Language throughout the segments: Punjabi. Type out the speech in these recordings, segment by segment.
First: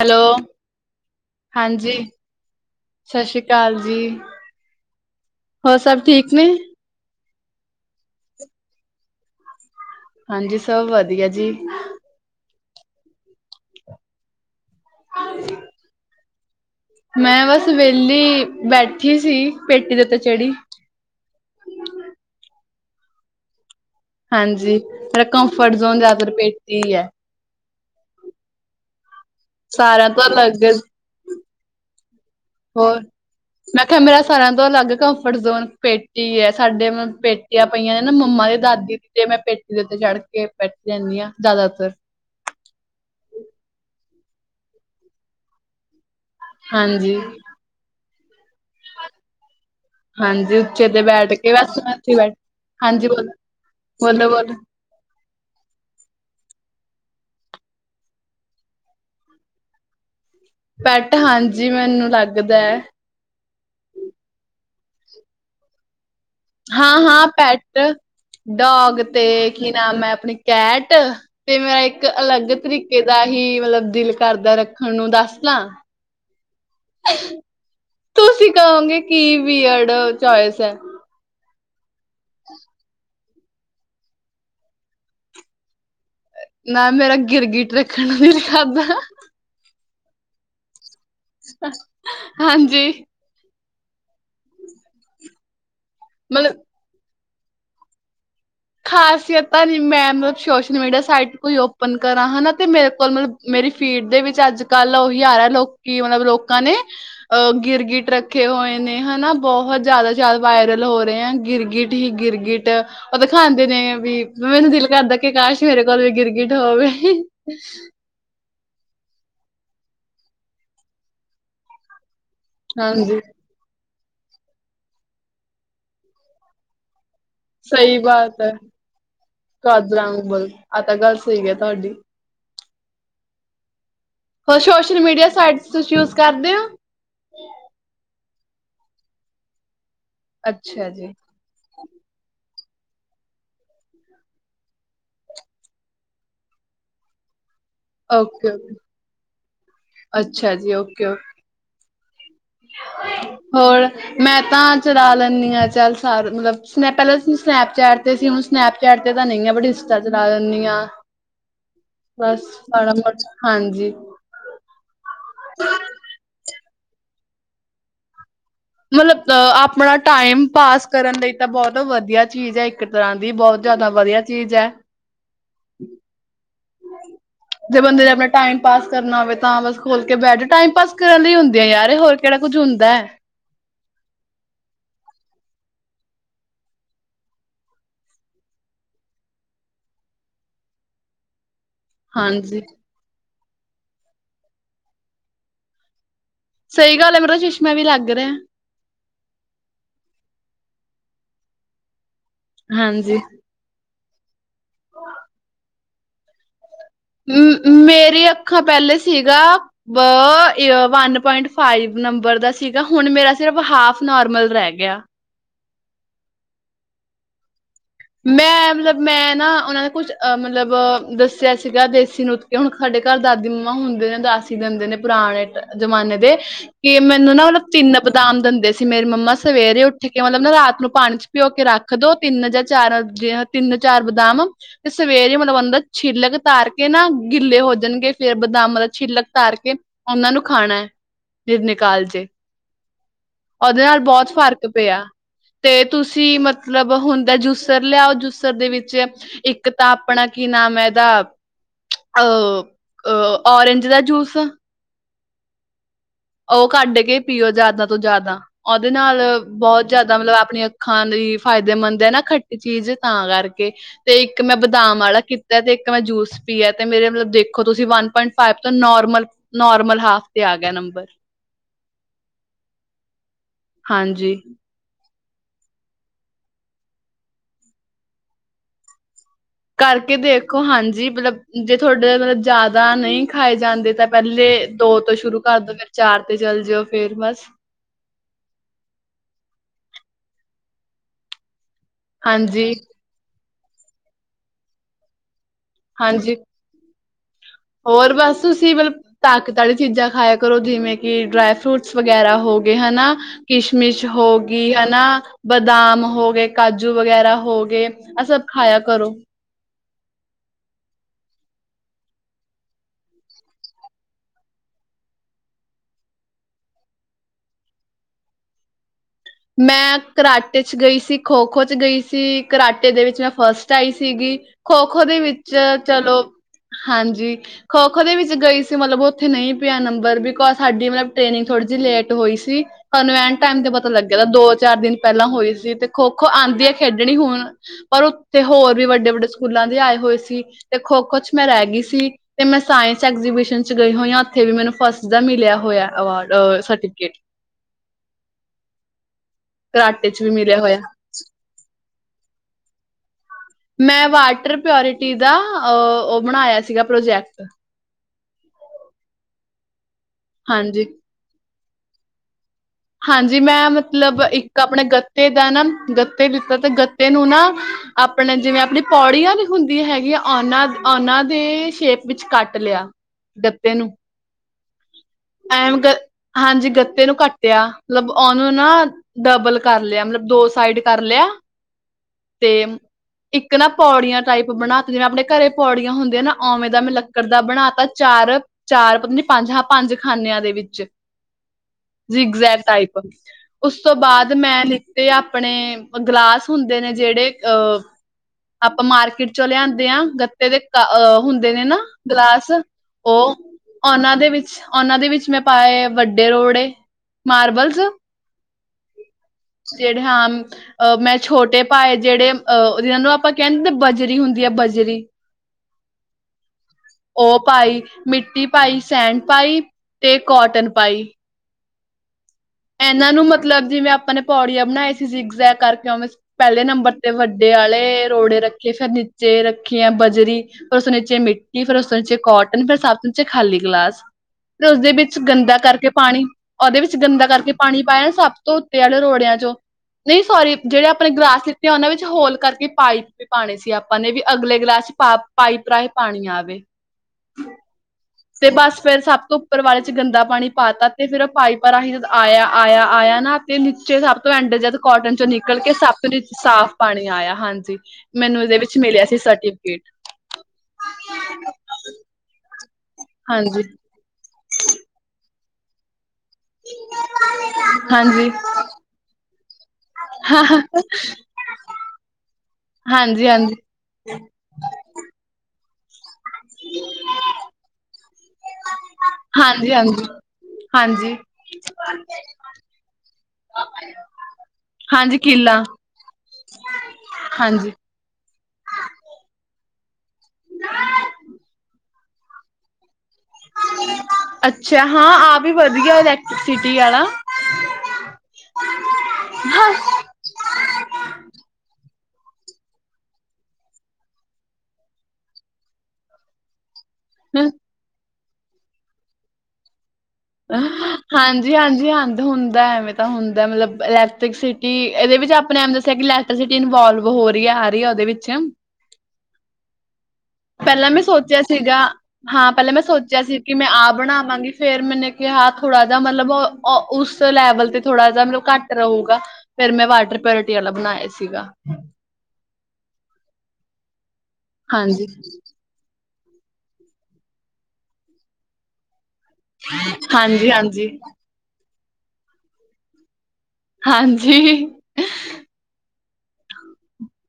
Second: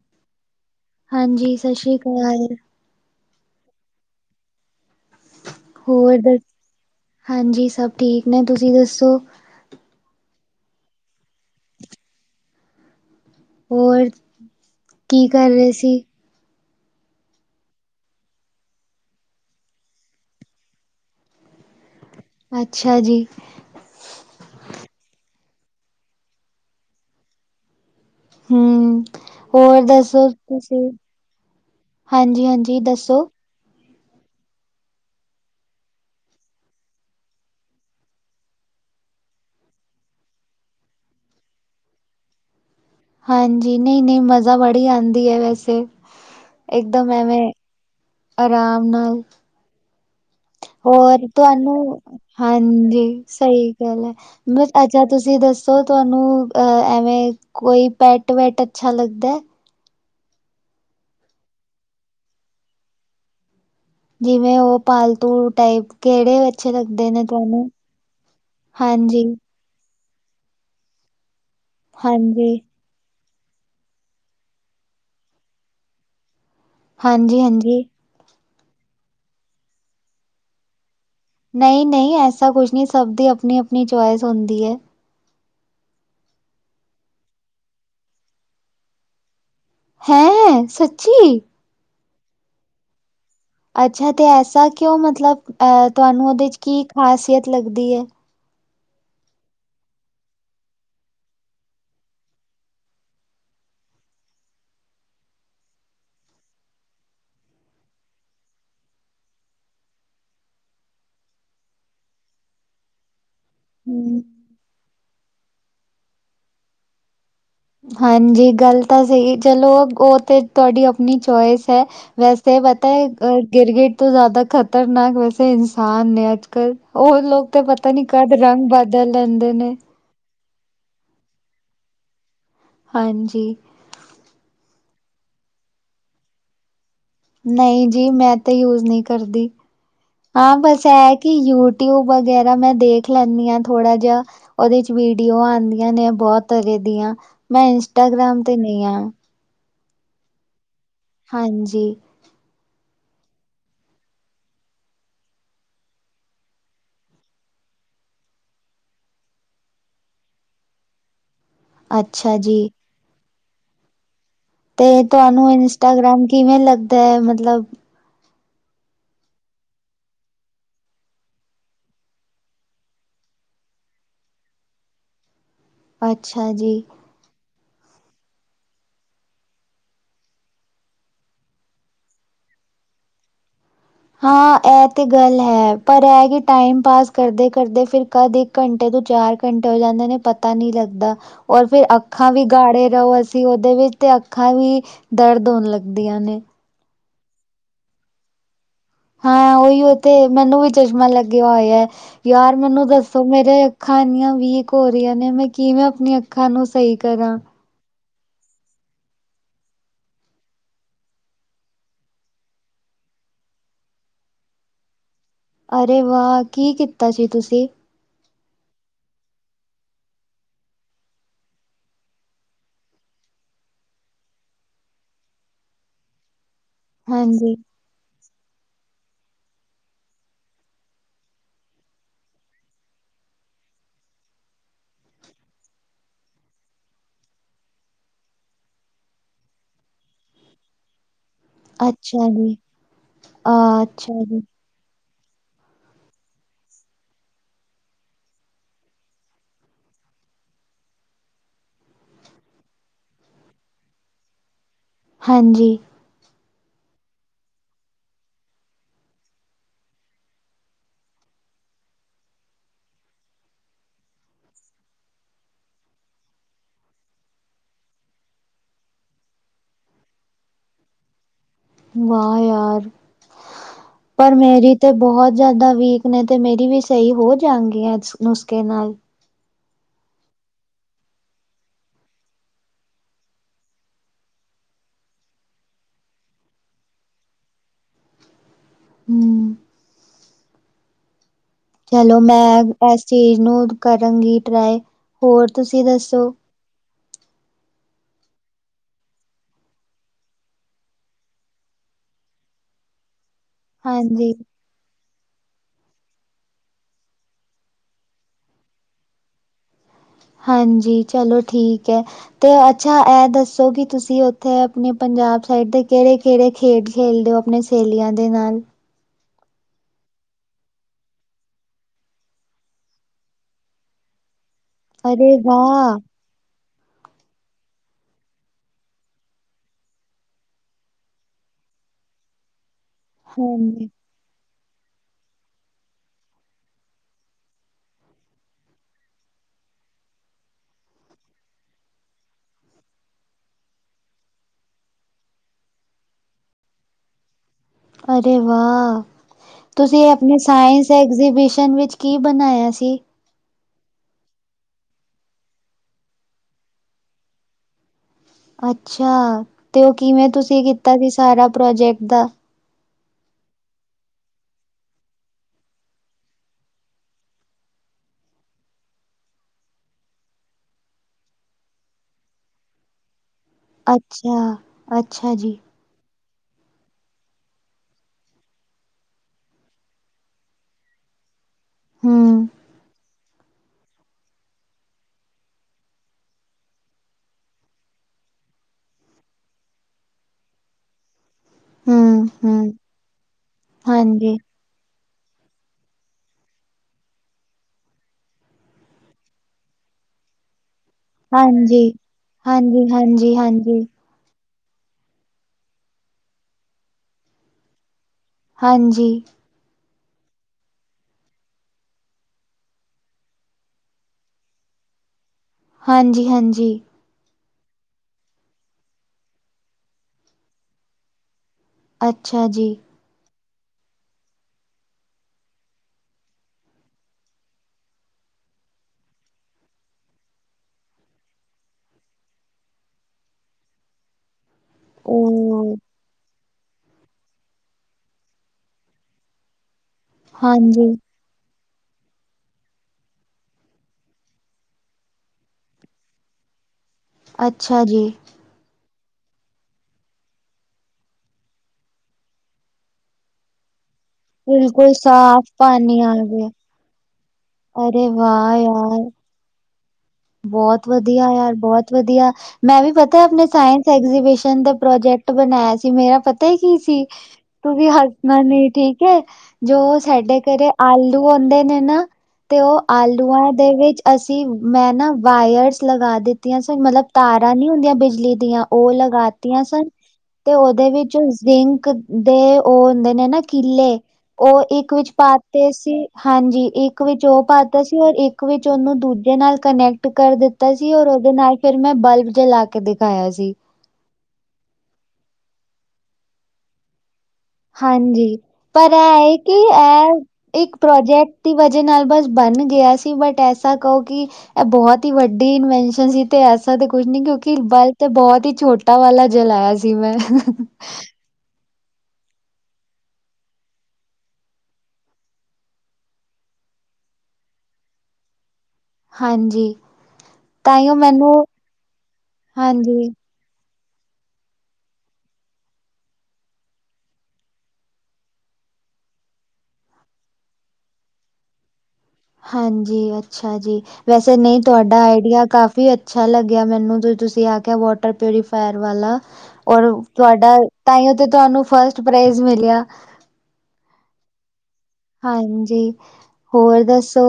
ਹੈਲੋ। ਹਾਂਜੀ, ਸਾਸ਼ਰੀ ਕਾਲ। ਸ਼ਾਸੀ ਕਾਲ ਜੀ। ਸਭ ਹੋਰ ਠੀਕ ਬ, ਨੇ ਹਾਂਜੀ ਸਭ ਠੀਕ ਨੇ। ਤੁਸੀਂ ਦੱਸੋ? ਹਾਂਜੀ, ਸਭ ਵਧੀਆ ਜੀ। ਹੋਰ, ਕੀ ਕਰ ਰਹੇ ਸੀ? ਮੈਂ ਬਸ, ਵਿਹਲੀ ਬੈਠੀ ਸੀ। ਪੇਟੀ ਦੇ ਉੱਤੇ ਚੜੀ। ਅੱਛਾ ਜੀ। ਹਾਂਜੀ, ਮੇਰਾ ਕੰਮਫਟ ਜ਼ੋਨ ਜ਼ਿਆਦਾਤਰ ਪੇਟੀ ਐ। ਹੂੰ, ਹੋਰ ਸਾਰਿਆਂ ਤੋਂ ਦੱਸੋ ਅਲੱਗ ਤੁਸੀਂ? ਹਾਂਜੀ-ਹਾਂਜੀ। ਹੋਰ। ਦੱਸੋ? ਮੈਂ ਕਿਹਾ ਮੇਰਾ ਸਾਰਿਆਂ ਤੋਂ ਅਲੱਗ ਕੰਮਫਟ ਜ਼ੋਨ ਪੇਟੀ ਐ। ਸਾਡੇ ਮਬ, ਪੇਟੀਆਂ ਪਈਆਂ ਨੇ ਨਾ, ਮੰਮਾ ਦੇ ਦਾਦੀ ਤੇ ਮੈਂ ਪੇਟੀ ਦੇ ਉੱਤੇ ਚੜ੍ਹ ਕੇ ਬੈਠੀ ਰਹਿੰਨੀ ਆ, ਜ਼ਿਆਦਾਤਰ। ਹਾਂਜੀ ਨਹੀਂ-ਨਹੀਂ, ਮਜ਼ਾ ਬੜੀ ਆਂਦੀ ਐ ਵੈਸੇ। ਇਕਦਮ ਹਾਂਜੀ ਐਵੇਂ ਆਰਾਾਮ ਨਾਲ ਹਾਂਜੀ। ਉੱਚੇ ਤੇ ਹੋਰ ਬੈਠ ਕੇ ਬਸ ਮੈਂ ਤੁਵਾਨੂੰ, ਉੱਥੇ ਬੈਠ ਹਾਂਜੀ, ਬੋਲੋ ਸਹੀ ਗੱਲ ਐ। ਬੋਲੋ ਬੋਲੋ ਮਤ ਅੱਛਾ ਤੁਸੀਂ ਦੱਸੋ? ਤੁਹਾਨੂੰ ਐਵੇਂ ਕੋਈ ਪੈਟ-ਵੈਟ ਅੱਛਾ ਲੱਗਦੈ। ਪੈਟ, ਹਾਂਜੀ ਮੈਨੂੰ ਲੱਗਦਾ ਐ। ਜਿਵੇਂ ਉਹ ਪਾਲਤੂ ਟਾਈਪ ਕਿਹੜੇ ਅੱਛੇ ਹਾਂ ਲੱਗਦੇ ਨੇ ਹਾਂ ਤੁਹਾਨੂੰ? ਪੈਟ ਡੋਗ ਹਾਂਜੀ, ਤੇ ਕੀ ਨਾਮ ਮੈਂ ਆਪਣੀ ਕੈਟ ਤੇ ਮੇਰਾ ਇੱਕ ਅਲੱਗ ਹਾਂਜੀ, ਤਰੀਕ ਕੇ ਦਾ ਹੀ ਮਤਲਬ ਦਿਲ ਕਰਦਾ ਰੱਖਣ ਨੂੰ ਦੱਸਦਾਂ ਹਾਂਜੀ ਹਾਂਜੀ ਤੁਸੀਂ ਕਹੋਂਗੇ ਕੀ ਬੀਅਰਡ ਚੋਆਇਸ ਹੈ ਨਹੀਂ ਨਹੀਂ ਐਸਾ ਕੁਛ ਨਹੀਂ ਸਭ ਦੀ ਆਪਣੀ ਆਪਣੀ ਚੁਆਇਸ ਹੁੰਦੀ ਹੈ ਨਾ ਮੇਰਾ ਗਿਰਗਿੱਟ ਰੱਖਣਾ ਕਦ ਦਾ ਹੈਂ ਸੱਚੀ ਹਾਂਜੀ ਅੱਛਾ ਤੇ ਐਸਾ ਕਿਉਂ ਮਤਲਬ ਅਹ ਤੈਨੂੰ ਉਹਦੇ ਮਤਲਬ ਚੱ ਕੀ ਖ਼ਾਸੀਅਤ ਲੱਗਦੀ ਹੈ ਖ਼ਾਸੀਅਤ ਤਾਂ ਜੀ ਮੈਂ ਮਤਲਬ ਸੋਸ਼ਲ ਮੀਡੀਆ ਸਾਈਟ ਕੋਈ ਓਪਨ ਕਰਾਂ ਹਨਾ ਤੇ ਮੇਰੇ ਕੋਲ ਮਤਲਬ ਮੇਰੀ ਫੀਡ ਦੇ ਵਿੱਚ ਅੱਜ ਕੱਲ ਉਹੀ ਆ ਰਿਹਾ ਲੋਕੀ ਮਤਲਬ ਲੋਕਾਂ ਨੇ ਅਹ ਗਿਰਗਿੱਟ ਰੱਖੇ ਹੋਏ ਨੇ ਹਨਾ ਬਹੁਤ ਜ਼ਿਆਦਾ ਜਿਆਦਾ ਵਾਇਰਲ ਹੋ ਰਹੇ ਆ ਗਿਰਗਿੱਟ ਹੀ ਗਿਰਗਿੱਟ ਉਹਦਾ ਖਾਂਦੇ ਨੇ ਹੂੰ, ਵੀ ਮੈਨੂੰ ਦਿਲ ਕਰਦਾ ਕਿ ਕਾਸ਼ ਮੇਰੇ ਕੋਲ ਵੀ ਗਿਰਗਿੱਟ ਹੋਵੇ ਹਾਂਜੀ ਗੱਲ ਤਾਂ ਸਹੀ ਚਲੋ ਉਹ ਤੇ ਤੁਹਾਡੀ ਆਪਣੀ ਚੋਆਇਸ ਹੈ ਵੈਸੇ ਇਹ ਪਤਾ ਏ ਹਾਂਜੀ ਅਹ ਗਿਰਗਿੱਟ ਤੋਂ ਜ਼ਿਆਦਾ ਖ਼ਤਰਨਾਕ ਵੈਸੇ ਇਨਸਾਨ ਨੇ ਅੱਜ ਕੱਲ ਉਹ ਲੋਕ ਤੇ ਪਤਾ ਸਹੀ ਨੀ ਕਦ ਰੰਗ ਬਦਲ ਲੈਂਦੇ ਨੇ ਗਾਮ ਬਲ [unintelligible] ਆ ਤਾਂ ਗੱਲ ਸਹੀ ਹੈ ਤੁਹਾਡੀ ਹਾਂਜੀ ਹੋਰ ਸੋਸ਼ਲ ਮੀਡੀਆ ਸਾਈਟ ਤੁਸੀਂ ਯੂਜ਼ ਕਰਦੇ ਹੋ ਨਹੀਂ ਜੀ ਮੈਂ ਤੇ ਯੂਜ ਨਹੀਂ ਕਰਦੀ ਹਾਂ ਬਸ ਅੱਛਾ ਜੀ ਇਹ ਕਿ ਯੂ ਟਿਊਬ ਵਗੈਰਾ ਮੈਂ ਦੇਖ ਲੈਂਦੀ ਹਾਂ ਥੋੜ੍ਹਾ ਜਿਹਾ ਉਹਦੇ ਚ ਵੀਡੀਓ ਆਉਂਦੀਆਂ ਨੇ ਬਹੁਤ ਤਰ੍ਹਾਂ ਦੀਆਂ ਮੈਂ ਇ ਓਕੇ ਓਕੇ ਅੱਛਾ ਜੀ ਓਕੇ ਓਕੇ ਹਾਂਜੀ ਹੋਰ [unintelligible] ਮੈਂ ਤਾਂ ਚਲਾ ਲੈਂਦੀ ਹਾਂ ਚੱਲ ਸਾਰ ਮਤਲਬ ਸਨੈ ਪਹਿਲਾਂ ਸਨੈਪਚੈਟ ਤੇ ਸੀ ਹੁਣ ਸਨੈਪਚੈਟ ਤੇ ਤਾਂ ਨਹੀਂ ਆ ਬਟ ਇੰਸਟਾ ਚਲਾ ਲੈਂਦੀ ਹਾਂ ਅੱਛਾ ਬਸ ਜੀ ਸਾ ਹਾਂਜੀ [unintelligible] ਤੇ ਤੁਹਾਨੂੰ ਇੰਸਟਾਗ੍ਰਾਮ ਕਿਵੇਂ ਲੱਗਦਾ ਹੈ ਮਤਲਬ ਮਤਲਬ ਅ ਆਪਣਾ ਟਾਈਮ ਪਾਸ ਕਰਨ ਲਈ ਤਾਂ ਬਹੁਤ ਵਧੀਆ ਚੀਜ਼ ਹੈ ਇੱਕ ਤਰ੍ਹਾਂ ਦੀ ਬਹੁਤ ਜ਼ਿਆਦਾ ਵਧੀਆ। ਚੀਜ਼ ਏ ਅੱਛਾ ਜੀ [inaudible] ਜੇ ਬੰਦੇ ਨੇ ਆਪਣਾ ਟਾਈਮ ਪਾਸ ਕਰਨਾ ਹੋਵੇ ਤਾਂ ਬਸ ਖੋਲ ਕੇ ਬੈਠ ਟਾਈਮ ਪਾਸ ਕਰਨ ਲਈ ਹੁੰਦੇ ਆ ਯਾਰ ਹੋਰ ਕਿਹੜਾ ਕੁੱਝ ਹੁੰਦਾ ਹਾਂ ਇਹ ਤੇ ਗੱਲ ਹੈ ਪਰ ਇਹ ਕਿ ਟਾਈਮ ਪਾਸ ਕਰਦੇ ਕਰਦੇ ਫਿਰ ਕਦ ਘੰਟੇ ਤੋਂ ਚਾਰ ਘੰਟੇ ਹੋ ਜਾਂਦੇ ਨੇ ਪਤਾ ਨੀ ਲੱਗਦਾ ਔਰ ਫਿਰ। ਅੱਖਾਂ ਵੀ ਹਾਂਜੀ ਗਾੜੇ ਰਹੋ ਅਸੀਂ ਉਹਦੇ ਵਿੱਚ ਤੇ ਅੱਖਾਂ ਵੀ ਦਰਦ ਹੋਣ ਲੱਗਦੀਆਂ ਨੇ ਸਹੀ ਗੱਲ ਹੈ ਮੇਰਾ ਚਸ਼ਮਾਂ ਵੀ ਲੱਗ ਰਿਹਾ ਹਾਂ ਉਹੀਓ ਤੇ ਮੈਨੂੰ ਵੀ ਚਸ਼ਮਾ ਲੱਗਿਆ ਹੋਇਆ ਯਾਰ ਮੈਨੂੰ ਹਾਂਜੀ। ਦੱਸੋ ਮੇਰੇ ਖਾਣੀਆਂ ਵੀਕ ਹੋ ਰਹੀਆਂ ਨੇ ਮੈਂ ਕਿਵੇਂ ਆਪਣੀਆਂ ਅੱਖਾਂ ਨੂੰ ਸਹੀ ਮ ਕਰਾਂ। ਮ ਮੇਰੀ ਅੱਖਾਂ ਪਹਿਲੇ ਸੀਗਾ ਬ ਈਅਰ ਵਨ ਪੁਆਇੰਟ ਫਾਈਵ ਨੰਬਰ ਦਾ ਸੀਗਾ ਹੁਣ ਮੇਰਾ ਸਿਰਫ ਹਾਫ ਨੋਰਮਲ ਰਹਿ ਗਿਆ। ਅਰੇ ਵਾਹ ਕੀ ਕੀਤਾ ਸੀ ਤੁਸੀਂ ਮੈਂ ਮਤਲਬ ਮੈਂ ਨਾ ਉਹਨਾਂ ਨੇ ਕੁਛ ਮਤਲਬ ਦੱਸਿਆ ਸੀਗਾ ਦੇਸੀ ਨੁਤ। ਹੁਣ ਸਾਡੇ ਘਰ ਦਾਦੀ ਮੰਮਾ ਹੁੰਦੇ ਨੇ ਦਸ ਹੀ ਦਿੰਦੇ ਨੇ ਪੁਰਾਣੇ ਜ਼ਮਾਨੇ ਦੇ। ਕਿ ਮੈਨੂੰ ਨਾ ਹਾਂਜੀ ਮਤ। ਤਿੰਨ ਬਦਾਮ ਦਿੰਦੇ ਸੀ ਮੇਰੀ ਮੰਮਾ ਸਵੇਰੇ ਉੱਠ ਕੇ ਮਤਲਬ ਨਾ ਰਾਤ ਨੂੰ ਪਾਣੀ 'ਚ ਪਿਓ ਕੇ ਰੱਖ ਦੋ ਤਿੰਨ ਜਾ। ਚਾਰਾ ਜਿਹਾ ਤਿੰਨ- ਚਾਰ ਬਦਾਮ। ਤੇ ਸਵੇਰੇ ਮਤਲਬ ਬੰਦਾ ਛਿੱਲਕ ਤਾਰ ਕੇ ਨਾ ਗਿੱਲੇ ਹੋ ਜਾਣਗੇ ਫਿਰ ਬਦਾਮ ਮਤਲਬ ਛਿੱਲਕ ਤਾਰ ਕੇ ਉਹਨਾਂ ਨੂੰ ਖਾਣਾ ਹੈ ਨਿਰਨਿਕਾਲ ਕੇ ਅੱਛਾ ਜੀ ਅ ਉਹਦੇ ਨਾਲ ਅੱਛਾ ਬਹੁਤ ਫ਼ਰਕ ਜੀ ਫਰਕ ਪਿਆ ਤੇ ਤੁਸੀਂ ਮਤਲਬ ਹੁਣ ਦਾ ਜੂਸ। ਜੂਸਰ ਲਿਆਓ ਜੁਸਰ ਦੇ ਵਿੱਚ ਇੱਕ ਤਾਂ ਆਪਣਾ ਕੀ ਨਾਮ ਹੈ ਇਹਦਾ। ਅਹ ਅ ਔਰੇਂਜ ਦਾ ਜੂਸ। ਹਾਂਜੀ। ਉਹ ਕਢ ਕੇ ਪੀਓ ਜਿਆਦਾ ਤੋਂ ਜਿਆਦਾ। ਉਹਦੇ ਨਾਲ ਬਹੁਤ ਜ਼ਿਆਦਾ ਮਤਲਬ ਆਪਣੀਆਂ ਅੱਖਾਂ ਲਈ ਫਾਇਦੇਮੰਦ ਹੈ ਖੱਟੀ ਚੀਜ਼ ਤਾਂ ਕਰਕੇ। ਤੇ ਇੱਕ ਮੈਂ ਬਦਾਮ ਵਾਲਾ ਕੀਤਾ ਤੇ ਇੱਕ ਮੈਂ ਜੂਸ ਪੀਆ ਤੇ ਮੇਰੇ ਵੱਲ ਦੇਖੋ ਤੁਸੀਂ ਵਨ ਪੁਆਇੰਟ। ਫਾਈਵ ਤੋਂ ਨੋਰਮਲ, ਨੋਰਮਲ ਹਾਫ ਤੇ ਆ ਗਿਆ ਨੰਬਰ। ਵਾਹ ਓ ਯਾਰ ਪਰ ਹਾਂਜੀ ਮੇਰੀ। ਤੇ ਬਹੁਤ ਜ਼ਿਆਦਾ ਵੀਕ ਨੇ ਤੇ ਮੇਰੀ ਵੀ ਸਹੀ ਹੋ ਜਾਣਗੀਆਂ ਇਸ ਨੁਸਖੇ ਨਾਲ। ਕਰਕੇ ਦੇਖੋ ਹਾਂਜੀ, ਮਤਲਬ ਜੇ ਤੁਹਾਡੇ ਮਤਲਬ ਜ਼ਿਆਦਾ ਨਹੀਂ ਖਾਏ ਜਾਂਦੇ ਤਾਂ। ਪਹਿਲੇ ਦੋ ਤੋਂ ਸ਼ੁਰੂ ਕਰ ਦੋ, ਫਿਰ ਚਾਰ ਤੇ ਚੱਲ ਜਾਓ ਫੇਰ ਬਸ। ਹੂੰ ਹੈਲੋ ਮੈਮ ਹਾਂਜੀ ਐਸ ਚੀਜ਼ ਨੂੰ ਕਰਾਂਗੀ ਟਰਾਈ ਹੋਰ ਤੁਸੀਂ ਦੱਸੋ। ਹਾਂਜੀ ਹੋਰ ਬਸ ਸਿਵਲ ਤਾਕਤ ਵਾਲੀ ਚੀਜ਼ਾਂ ਖਾਇਆ ਕਰੋ ਜਿਵੇਂ ਕਿ ਡਰਾਈ ਫਰੂਟਸ ਵਗੈਰਾ ਹੋ ਗਏ ਹਨਾ। ਕਿਸ਼ਮਿਸ਼ ਹੋ ਹਾਂਜੀ ਗ ਕਿ ਹਨਾ ਬਦਾਮ ਹੋ ਗਏ ਕਾਜੂ ਵਗੈਰਾ ਹੋ ਗਏ ਆਹ ਸਭ ਖਾਇਆ ਕਰੋ। ਹਾਂਜੀ ਚਲੋ ਠੀਕ ਐ। ਤੇ ਅੱਛਾ, ਐਹ ਦੱਸੋ ਕਿ ਤੁਸੀਂ ਉੱਥੇ ਆਪਣੇ ਪੰਜਾਬ ਸਾਈਡ ਦੇ ਕਿਹੜੇ ਕਿਹੜੇ ਖੇਲ ਖੇਡਦੇ ਹੋ, ਆਪਣੇ ਸਹੇਲੀਆਂ ਦੇ ਨਾਲ? ਮੈਂ ਕਰਾਟੇ 'ਚ ਗਈ ਸੀ, ਖੋ-ਖੋ 'ਚ ਗਈ ਸੀ, ਕਰਾਟੇ ਦੇ ਵਿੱਚ ਮੈਂ ਫਸਟ ਆਈ ਸੀਗੀ। ਖੋ-ਖੋ ਦੇ ਅਰੇ ਵਿੱਚ, ਵਾਹ ਚਲੋ, ਹਾਂਜੀ ਖੋ- ਖੋ ਦੇ ਵਿੱਚ ਗਈ ਸੀ ਮਤਲਬ ਉਥੇ ਨਹੀਂ ਪਿਆ ਨੰਬਰ, ਬਿਕੋਜ ਸਾਡੀ ਮਤਲਬ ਟ੍ਰੇਨਿੰਗ ਥੋੜੀ ਜਿਹੀ ਲੇਟ ਹੋਈ ਸੀ। ਸਾਨੂੰ ਐਂਨ ਟਾਈਮ ਤੇ ਹਾਂਜੀ ਪਤਾ ਲੱਗਿਆ ਦੋ- ਚਾਰ ਦਿਨ ਪਹਿਲਾਂ ਹੋਈ ਸੀ ਤੇ ਖੋ- ਖੋ ਆਂਦੀ ਹੈ ਖੇਡਣੀ ਹੁਣ। ਪਰ ਉੱਥੇ ਹੋਰ ਵੀ ਵੱਡੇ- ਵੱਡੇ ਸਕੂਲਾਂ ਦੇ ਆਏ ਹੋਏ ਸੀ, ਤੇ ਖੋ- ਖੋ ਵਿੱਚ ਮੈਂ ਰਹਿ ਗਈ ਸੀ। ਤੇ ਮੈਂ ਸਾਇੰਸ ਐਗਜੀਬਿਸ਼ਨ 'ਚ ਗਈ ਹੋਈ ਹਾਂ ਉੱਥੇ ਵੀ ਮੈਨੂੰ ਫਸਟ ਦਾ ਮਿਲਿਆ ਹੋਇਆ ਆਵਾਰਡ ਸਰਟੀਫਿਕੇਟ। ਅਰੇ ਵਾਹ। ਤੁਸੀਂ ਕਰਾਟੇ ਚ ਵੀ ਆਪਣੇ ਮਿਲਿਆ ਹੋਇਆ। ਸਾਇੰਸ ਐਗਜੀਬਿਸ਼ਨ ਵਿਚ ਕੀ ਬਣਾਇਆ ਸੀ। ਮੈਂ ਵਾਟਰ ਪਿਉਰਿਟੀ ਦਾ ਓ ਉਹ ਬਣਾਇਆ ਸੀਗਾ ਪ੍ਰੋਜੈਕਟ। ਅੱਛਾ ਤੇ ਉਹ ਕਿਵੇਂ ਤੁਸੀਂ ਹਾਂਜੀ। ਕੀਤਾ ਸੀ ਸਾਰਾ ਪ੍ਰੋਜੈਕਟ ਦਾ। ਹਾਂਜੀ ਮੈਂ ਮਤਲਬ ਇੱਕ ਆਪਣੇ ਗੱਤੇ ਦਾ ਨਾ ਗੱਤੇ ਦਿੱਤਾ ਤੇ ਗੱਤ ਗੱਤੇ ਨੂੰ ਨਾ ਆਪਣਾ ਜਿਵੇਂ ਆਪਣੀ ਪੌੜੀਆਂ ਨਹੀਂ ਹੁੰਦੀਆਂ ਹੈਗੀਆਂ ਉਹਨਾਂ, ਉਹਨਾਂ ਦੇ ਸ਼ੇਪ, ਵਿੱਚ ਕੱਟ ਲਿਆ। ਗਤ ਨੂੰ ਅੱਛਾ, ਅੱਛਾ ਜੀ ਐਮ ਗ ਹਾਂਜੀ ਗੱਤੇ ਨੂੰ ਕਟ ਕਿਆ ਮਤਲਬ ਉਹਨੂੰ ਨਾ ਡਬਲ ਕਰ ਲਿਆ,। ਮਤਲਬ ਦੋ ਸਾਈਡ ਕਰ ਲਿਆ। ਹੂੰ, ਤੇ ਇੱਕ ਨਾ ਪੌੜੀਆਂ ਟਾਈਪ ਬਣਾ ਤ, ਜਿਵੇਂ ਆਪਣੇ ਘਰੇ ਪੌੜੀਆਂ ਹੁੰਦੀਆਂ ਨਾ ਉਵੇਂ ਦਾ ਮੈਂ ਲੱਕੜ ਦਾ ਬਣਾ ਤਾ ਚਾਰ। ਚਾਰ ਪਤਾ ਨੀ ਪੰਜ, ਹਾਂ ਪੰਜ ਖਾਨਿਆਂ ਦੇ ਵਿੱਚ। ਹੂੰ, ਜਿਗਜ਼ੈਕਟ ਹੂੰ ਟਾਈਪ, ਉਸ ਤੋਂ ਬਾਅਦ ਹਾਂਜੀ, ਮੈਂ ਤੇ ਆਪਣੇ ਗਲਾਸ ਹੁੰਦੇ ਨੇ ਜਿਹੜੇ ਅਹ ਆਪਾਂ ਮਾਰਕੀਟ ਚੋਂ ਲਿਆਂਦੇ ਹਾਂ, ਗੱਤੇ ਦੇ ਤ ਅ ਹੁੰਦੇ ਨੇ ਨਾ ਹਾਂਜੀ। ਗਿਲਾਸ ਹਾਂਜੀ, ਉਹ, ਹਾਂਜੀ, ਹਾਂਜੀ, ਉਹਨਾਂ ਦੇ ਵਿੱਚ ਉਹਨਾਂ ਦੇ ਵਿੱਚ ਮੈਂ ਪਾਏ ਵੱਡੇ ਰੋੜੇ ਮਾਰਬਲਸ ਹਾਂਜੀ। ਜਿਹੜੇ ਹਾਂ। ਅਹ ਮੈਂ ਛੋਟੇ ਪਾਏ, ਜਿਹੜੇ ਅਹ ਜਿਹਨਾਂ ਨੂੰ ਆਪਾਂ ਕਹਿੰਦੇ ਹਾਂ ਨਾ ਬਜਰੀ ਹੁੰਦੀ ਆ ਬਜਰੀ। ਹਾਂਜੀ। ਹਾਂਜੀ-ਹਾਂਜੀ। ਉਹ ਪਾਈ ਮਿੱਟੀ ਪਾਈ, ਸੈਂਟ ਪਾਈ, ਤੇ ਕੋਟਨ ਪਾਈ। ਅੱਛਾ ਜੀ। ਇਹਨਾਂ ਨੂੰ ਮਤਲਬ ਜਿਵੇਂ ਆਪਾਂ ਨੇ ਪੌੜੀਆਂ ਬਣਾਏ ਸੀ ਜਿਗਜ਼ ਕਰਕੇ ਓਵੇਂ। ਪਹਿਲੇ ਨੰਬਰ ਤੇ ਵੱਡੇ ਆਲੇ ਰੋੜੇ ਰੱਖੇ, ਫੇਰ ਨੀਚੇ ਰੱਖੀ ਆ ਬਜਰੀ। ਫਿਰ ਉਸ ਦੇ ਨੀਚੇ ਮਿੱਟੀ, ਫੇਰ ਉਸ ਦੇ ਨੀਚੇ ਕੋਟਨ, ਫੇਰ ਸਭ ਤੋਂ ਨੀਚੇ ਖਾਲੀ ਗਲਾਸ। ਤੇ ਉਸਦੇ ਓ ਵਿੱਚ ਗੰਦਾ ਕਰਕੇ ਪਾਣੀ, ਉਹਦੇ ਵਿੱਚ ਗੰਦਾ ਕਰਕੇ। ਪਾਣੀ ਪਾਇਆ ਨਾ ਸਭ ਤੋਂ ਉੱਤੇ ਵਾਲੇ ਰੋੜਿਆਂ ਚੋਂ, ਨਹੀਂ ਸੋਰੀ ਹਾਂਜੀ, ਜਿਹੜੇ ਆਪਣੇ ਗਲਾਸ। ਤੇ ਉਹਨਾਂ ਵਿੱਚ ਹੋਲ ਕਰਕੇ ਪਾਈਪ। ਵੀ ਪਾਣੇ ਸੀ ਆਪਾਂ ਨੇ ਵੀ ਅਗਲੇ ਗਲਾਸ ਚ ਪਾ ਪਾਈਪ ਰਾਹੀਂ ਪਾਣੀ ਆਵੇ। ਅੱਛਾ ਜੀ। ਤੇ ਬਸ ਫੇਰ ਸਭ ਤੋਂ ਉੱਪਰ ਵਾਲੇ ਚ ਗੰਦਾ ਪਾਣੀ ਪਾ ਤਾ ਤੇ ਫੇਰ ਪਾਈਪ ਰਾਹੀਂ ਆਇਆ ਆਇਆ ਆਇਆ ਨਾ। ਤੇ ਨੀਚੇ ਸੱਭ ਤੋਂ ਐਂਡ ਜਦ ਬਿਲਕੁਲ ਕੋਟਨ ਚੋਂ ਸਾਫ਼ ਨਿਕਲ ਕੇ ਪਾਣੀ ਸਭ ਆ ਲਈ ਗਿਆ, ਸਾਫ਼ ਪਾਣੀ ਆਇਆ, ਹਾਂਜੀ। ਅਰੇ ਮੈਨੂੰ ਵਾਹ ਇਹਦੇ ਵਿੱਚ ਮਿਲਿਆ ਯਾਰ! ਸੀ ਸਰਟੀਫਿਕੇਟ। ਬਹੁਤ ਵਧੀਆ ਯਾਰ ਬਹੁਤ ਵਧੀਆ ਮੈਂ ਵੀ ਪਤਾ ਆਪਣੇ ਹਾਂਜੀ ਸਾਇੰਸ ਐਗਜੀਬਿਸ਼ਨ ਦੇ ਪ੍ਰੋਜੈਕਟ ਬਣਾਇਆ ਸੀ ਮੇਰਾ ਪਤਾ ਹੀ ਕੀ ਸੀ ਤੂੰ ਵੀ ਹਾਂਜੀ ਹੱਸਣਾ ਨਹੀਂ, ਠੀਕ ਹੈ, ਜੋ ਸਾਡੇ ਹਾਂ ਹਾਂ ਘਰੇ ਆਲੂ ਆਉਂਦੇ ਨੇ ਨਾ ਤੇ ਉਹ ਹਾਂਜੀ ਆਲੂਆਂ ਹਾਂਜੀ ਦੇ ਵਿੱਚ ਅਸੀਂ ਮੈਂ ਨਾ ਵਾਇਰਸ ਲਗਾ ਦਿੱਤੀਆਂ ਸੀ, ਮਤਲਬ ਤਾਰਾਂ ਨਹੀਂ ਹੁੰਦੀਆਂ ਬਿਜਲੀ ਦੀਆਂ ਉਹ ਲਗਾਤੀਆਂ ਹਾਂਜੀ ਸਨ। ਹਾਂਜੀ ਤੇ ਉਹਦੇ ਵਿੱਚ ਹਾਂਜੀ ਜ਼ਿੰਕ ਦੇ ਉਹ ਹੁੰਦੇ ਨੇ ਨਾ ਕਿਲੇ ਉਹ ਇੱਕ ਵਿੱਚ ਹਾਂਜੀ ਕਿੱਲਾ ਪਾਤੇ ਸੀ, ਹਾਂਜੀ ਇੱਕ ਵਿੱਚ ਉਹ ਹਾਂਜੀ ਪਾਤਾ ਸੀ। ਔਰ ਇੱਕ ਵਿੱਚ ਉਹਨੂੰ ਦੂਜੇ ਨਾਲ ਕਨੈਕਟ ਕਰ ਦਿੱਤਾ ਸੀ, ਔਰ ਉਹਦੇ ਨਾਲ ਫੇਰ ਮੈਂ ਬਲਬ ਜਲਾ ਕੇ ਦਿਖਾਇਆ ਸੀ। ਅੱਛਾ ਹਾਂ, ਆ ਵੀ ਵਧੀਆ ਇਲੈਕਟ੍ਰਸਿਟੀ ਆ ਨਾ। ਹਾਂਜੀ, ਪਰ ਇਹ ਹੈ ਕਿ ਇਹ ਇੱਕ ਪ੍ਰੋਜੈਕਟ ਦੀ ਵਜ੍ਹਾ ਨਾਲ ਬਸ ਬਣ ਗਿਆ ਸੀ, ਬਟ ਐਸਾ ਕਹੋ ਕਿ ਇਹ ਬਹੁਤ ਹੀ ਵੱਡੀ ਇਨਵੈਨਸ਼ਨ ਸੀ ਤੇ ਐ ਤੇ ਕੁੱਝ ਨੀ, ਕਿਉਂਕਿ ਬਲ ਤੇ ਬਹੁਤ ਹੀ ਛੋਟਾ ਵਾਲਾ ਜਲਾਇਆ ਸੀ ਮੈਂ। ਅ। ਹਾਂਜੀ-ਹਾਂਜੀ ਹੁੰਦਾ, ਐਵੇਂ ਤਾਂ ਹੁੰਦਾ, ਮਤਲਬ ਇਲੈਕਟਿਕਸਿਟੀ ਇਹਦੇ ਵਿੱਚ ਆਪਣਾ ਐਮ ਦੱਸਿਆ ਕਿ ਇ ਇਨਵੋਲਵ ਹੋ ਰੀ ਐ। ਆਰੀ ਐ ਓਦੇ ਵਿੱਚ। ਹਾਂਜੀ। ਪੈਲਾਂ ਤਾਂਹੀਓ ਮੈਂ ਮੈਨੂੰ ਸੋਚੇਆ ਸੀਗਾ ਹਾਂ ਪੈਲੇ ਮੈਂ ਹਾਂਜੀ ਸੋਚੇਆ ਸੀ ਕਿ ਮੈਂ ਆ ਬਣਾਵਾਂਗੀ ਫੇਰ ਮੈਨੇ ਕੇਆ ਥੋੜਾ ਜਾ ਮਲਬ ਉਸ ਲੈਵਲ ਤੇ ਥੋੜਾ ਜਾ ਮਲਬ ਘੱਟ ਰਊਗਾ। ਫੇਰ ਮੈਂ ਵਾਟਰ ਪਿਓਰਟੀ ਆਲਾ ਬਣਾਏਆ ਸੀਗਾ। ਹਾਂਜੀ, ਅੱਛਾ ਜੀ। ਵੈਸੇ ਨਹੈ ਤੁਆਡਾ ਹਾਂਜੀ ਆਈਡੀਆ ਕਾਫੀ ਅੱਛਾ ਲੱਗੇਆ ਮੈਨੂੰ। ਤੁ ਤੁਸੀ ਆਖੇਆ ਵੋਟਰ ਪਿਊਰੀਫਾਇਰ ਵਾਲਾ। ਔਰ ਹਾਂਜੀ ਤੁਆਡਾ ਹਾਂਜੀ ਤਾਈਓ ਤੇ ਤੁਆਨੂੰ ਫਸਟ ਪ੍ਰਾਈਜ਼ ਮਿਲਿਆ। ਹਾਂਜੀ। ਹਾਂਜੀ, ਹੋਰ ਦੱਸੋ।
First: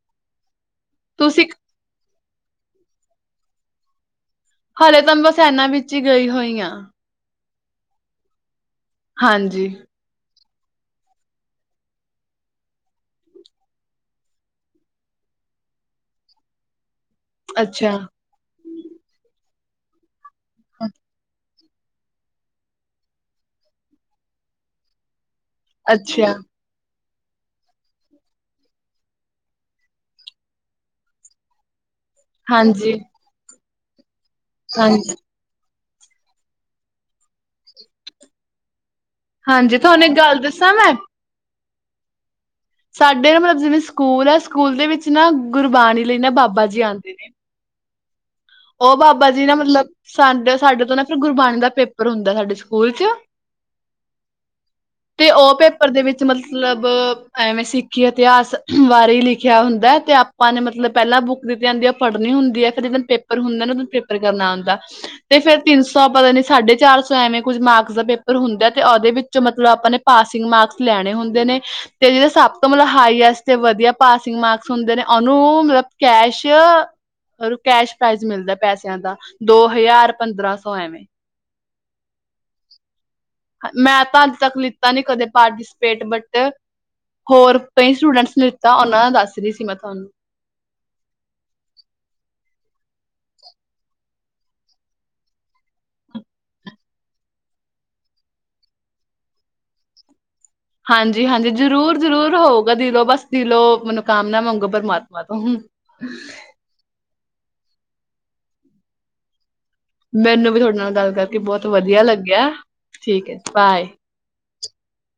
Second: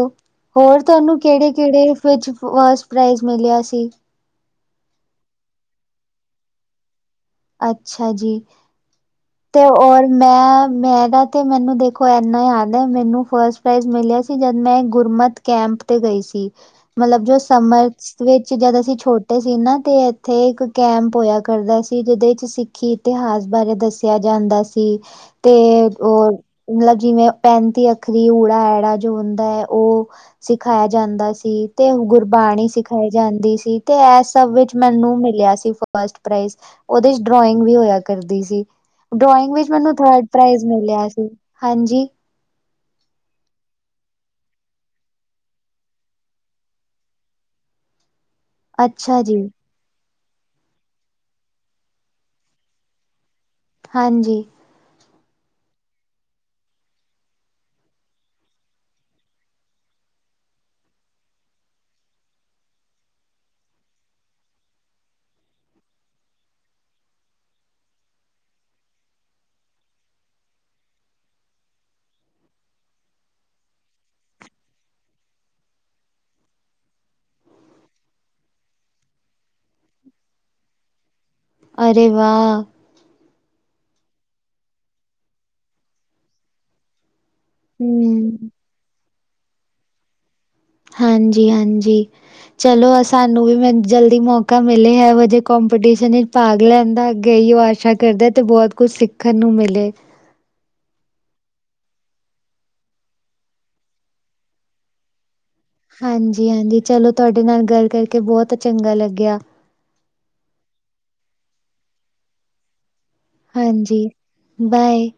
ਹੋਰ ਤੁਆਨੂੰ ਤੁਸੀਂ ਕੇੜੇ ਕੇੜੇ ਵਿਚ ਫਸਟ ਪ੍ਰਾਈਜ਼ ਮਿਲਿਆ ਸੀ। ਹਾਲੇ ਤਾਂ ਮੈ ਬਸ ਐਨਾ ਵਿੱਚ ਈ ਗਈ ਹੋਈ ਆਂ। ਅੱਛਾ ਜੀ। ਤੋ ਹਾਂਜੀ ਔਰ ਮੈਂ ਮੈਂ ਦਾ ਤੇ ਮੈਨੂੰ ਦੇਖੋ ਏਨਾ ਯਾਦ ਐ, ਮੈਨੂੰ ਫਸਟ ਪ੍ਰਾਈਜ਼ ਮਿਲਿਆ ਸੀ ਜਦ ਮੈਂ ਗੁਰਮਤਿ ਕੈਂਪ ਤੇ ਗਈ ਸੀ। ਮਲਬ ਜਸ ਅੱਛਾ ਸਮਰਸ ਵਿੱਚ ਜਦ ਅਸੀ ਛੋਟੇ ਸੀ ਨਾ ਤੇ ਏਥੇ ਇੱਕ ਕੈਂਪ ਹੋਏਆ ਕਰਦਾ ਸੀ। ਇਦੇ ਚ ਸਿੱਖੀ ਇਤਿਹਾਸ ਬਾਰੇ ਦੱਸੇਆ ਜਾਂਦਾ ਸੀ ਤੇ ਅੱਛਾ ਓਰ ਮਲਬ ਜਿਵੇਂ ਪੈਂਤੀ ਅੱਖਰੀ ਊੜਾ ਐੜਾ ਜੋ ਹੁੰਦਾ ਐ ਓ ਸਿਖਾਏਆ ਜਾਂਦਾ ਸੀ। ਤੇ ਗੁਰ ਬਾਣੀ ਹਾਂਜੀ ਸਿਖਾਈ ਜਾਂਦੀ ਸੀ। ਤੇ ਐ ਸਭ ਵਿੱਚ ਹਾਂਜੀ ਮੈਨੂੰ ਮਿਲੇਆ ਸੀ ਫਸਟ ਪ੍ਰਾਈਜ਼। ਓਦੇ ਚ ਡ੍ਰੋਇੰਗ ਵੀ ਹੋਏਆ ਕਰਦੀ ਸੀ। ਡ੍ਰੋਇੰਗ ਵਿਚ ਹਾਂਜੀ ਮੈਨੂੰ ਤੁਹਾਨੂੰ ਇੱਕ ਥਰਡ ਗੱਲ ਪ੍ਰਾਈਜ਼ ਦੱਸਾਂ ਮੈਂ ਮਿਲੇਆ ਸੀ। ਹਾਂਜੀ। ਸਾਡੇ ਨਾ ਮਲਬ ਜਿਵੇਂ ਸਕੂਲ ਆ ਸਕੂਲ ਦੇ ਵਿੱਚ ਨਾ ਗੁਰਬਾਣੀ ਲਈ ਨਾ ਬਾਬਾ ਜੀ ਆਂਦੇ ਨੇ। ਓ ਬਾਬਾ ਜੀ ਨਾ ਮਲਬ ਸਾਡੇ ਸਾਡੇ ਤੋਂ ਨਾ ਫਿਰ ਗੁਰਬਾਣੀ ਦਾ ਪੇਪਰ ਹੁੰਦਾ ਸਾਡੇ ਸਕੂਲ ਚ। ਹਾਂਜੀ। ਤੇ ਓ ਪੇਪਰ ਦੇ ਵਿੱਚ ਮਤਲਬ ਐਵੇਂ ਸਿੱਖੀ ਇਤਿਹਾਸ ਬਾਰੇ ਈ ਲਿਖੇਆ ਹੁੰਦਾ ਐ ਤੇ ਆਪ ਆਪਾਂ ਨੇ ਮਤਲਬ ਪੈਲਾਂ ਬੁੱਕ ਦੀਤੀ ਹੁੰਦੀ ਐ ਪੜ੍ਹਨੀ ਹੁੰਦੀ ਐ। ਫਿਰ ਜਿਦਨ ਪੇਪਰ ਹੁੰਦਾ ਨਾ ਉਦਨ ਪੇਪਰ ਕਰਨਾ ਹੁੰਦਾ। ਤੇ ਫੇਰ ਤਿੰਨ ਸੌ ਪਤਾ ਨੀ ਸਾਢੇ ਚਾਰ ਸੌ ਐਵੇਂ ਕੁਝ ਮਾਰਕਸ ਦਾ ਪੇਪਰ ਹੁੰਦਾ ਐ ਤੇ ਓਦੇ ਵਿੱਚੋ ਮਤਲਬ ਆਪਾਂ ਨੇ ਪਾਸਿੰਗ ਮਾਰਕਸ ਲੈਣੇ ਹੁੰਦੇ ਨੇ। ਤੇ ਜੇੜੇ ਸਭ ਤੋਂ ਮਤਲਬ ਹਾਈਐਸਟ ਤੇ ਵਧੀਆ ਪਾਸਿੰਗ ਮਾਰਕਸ ਹੁੰਦੇ ਨੇ ਓਨੂੰ ਮਲਬ ਕੈਸ਼ ਰ ਕੈਸ਼ ਪ੍ਰਾਈਜ਼ ਮਿਲਦਾ ਐ ਪੈਸੇਆਂ ਦਾ। ਦੋ ਹਜ਼ਾਰ ਪੰਦਰਾਂ ਸੌ ਐਵੇਂ। ਅਰੇ ਵਾ। ਮੈਂ ਤਾਂ ਅੱਜ ਤੱਕ ਲਿੱਤਾ ਨੀ ਕਦੇ ਪਾਰਟੀਸਪੇਟ ਬਟ ਹੋਰ ਕਈ ਸਟੂਡੈਂਟਸ ਨੇ ਹੂੰ, ਦਿੱਤਾ ਓਨਾਂ ਦਾ ਦੱਸ ਰੀ ਸੀ ਮੈਂ ਤੁਆਨੂੰ। ਹਾਂਜੀ ਹਾਂਜੀ। ਚਲੋ ਸਾਨੂੰ ਵੀ ਮੈ ਜਲਦੀ ਮੌਕਾ ਮਿਲੇ ਐਹੋ ਜੇ ਕੋਂਪੀਟੀਸ਼ਨ ਇਚ ਭਾਗ ਲੈਨ ਦਾ। ਅੱਗੇ ਐਈ ਓ ਆਸ਼ਾ ਕਰਦੇ ਤੇ ਬੋਤ ਕੁਛ ਸਿੱਖਨ ਨੂੰ ਮਿਲੇ। ਹਾਂਜੀ ਹਾਂਜੀ, ਜਰੂਰ ਜਰੂਰ ਹੋਊਗਾ ਦਿਲੋ ਬਸ ਦਿਲੋ ਮਨੋਕਾਮਨਾ ਮੰਗੋ ਪ੍ਰਮਾਤਮਾ ਤੋਂ। ਹਾਂਜੀ ਹਾਂਜੀ, ਚਲੋ ਤਾਡੇ ਨਾਲ ਗੱਲ ਕਰਕੇ ਬੋਤ ਚੰਗਾ ਲੱਗੇਆ। ਮੈਨੂੰ ਵੀ ਤੁਆਡੇ ਨਾਲ ਗੱਲ ਕਰਕੇ ਬੋਤ ਵਧੀਆ ਲੱਗੇਆ ਠੀਕ ਐ। ਹਾਂਜੀ, ਬਾਏ।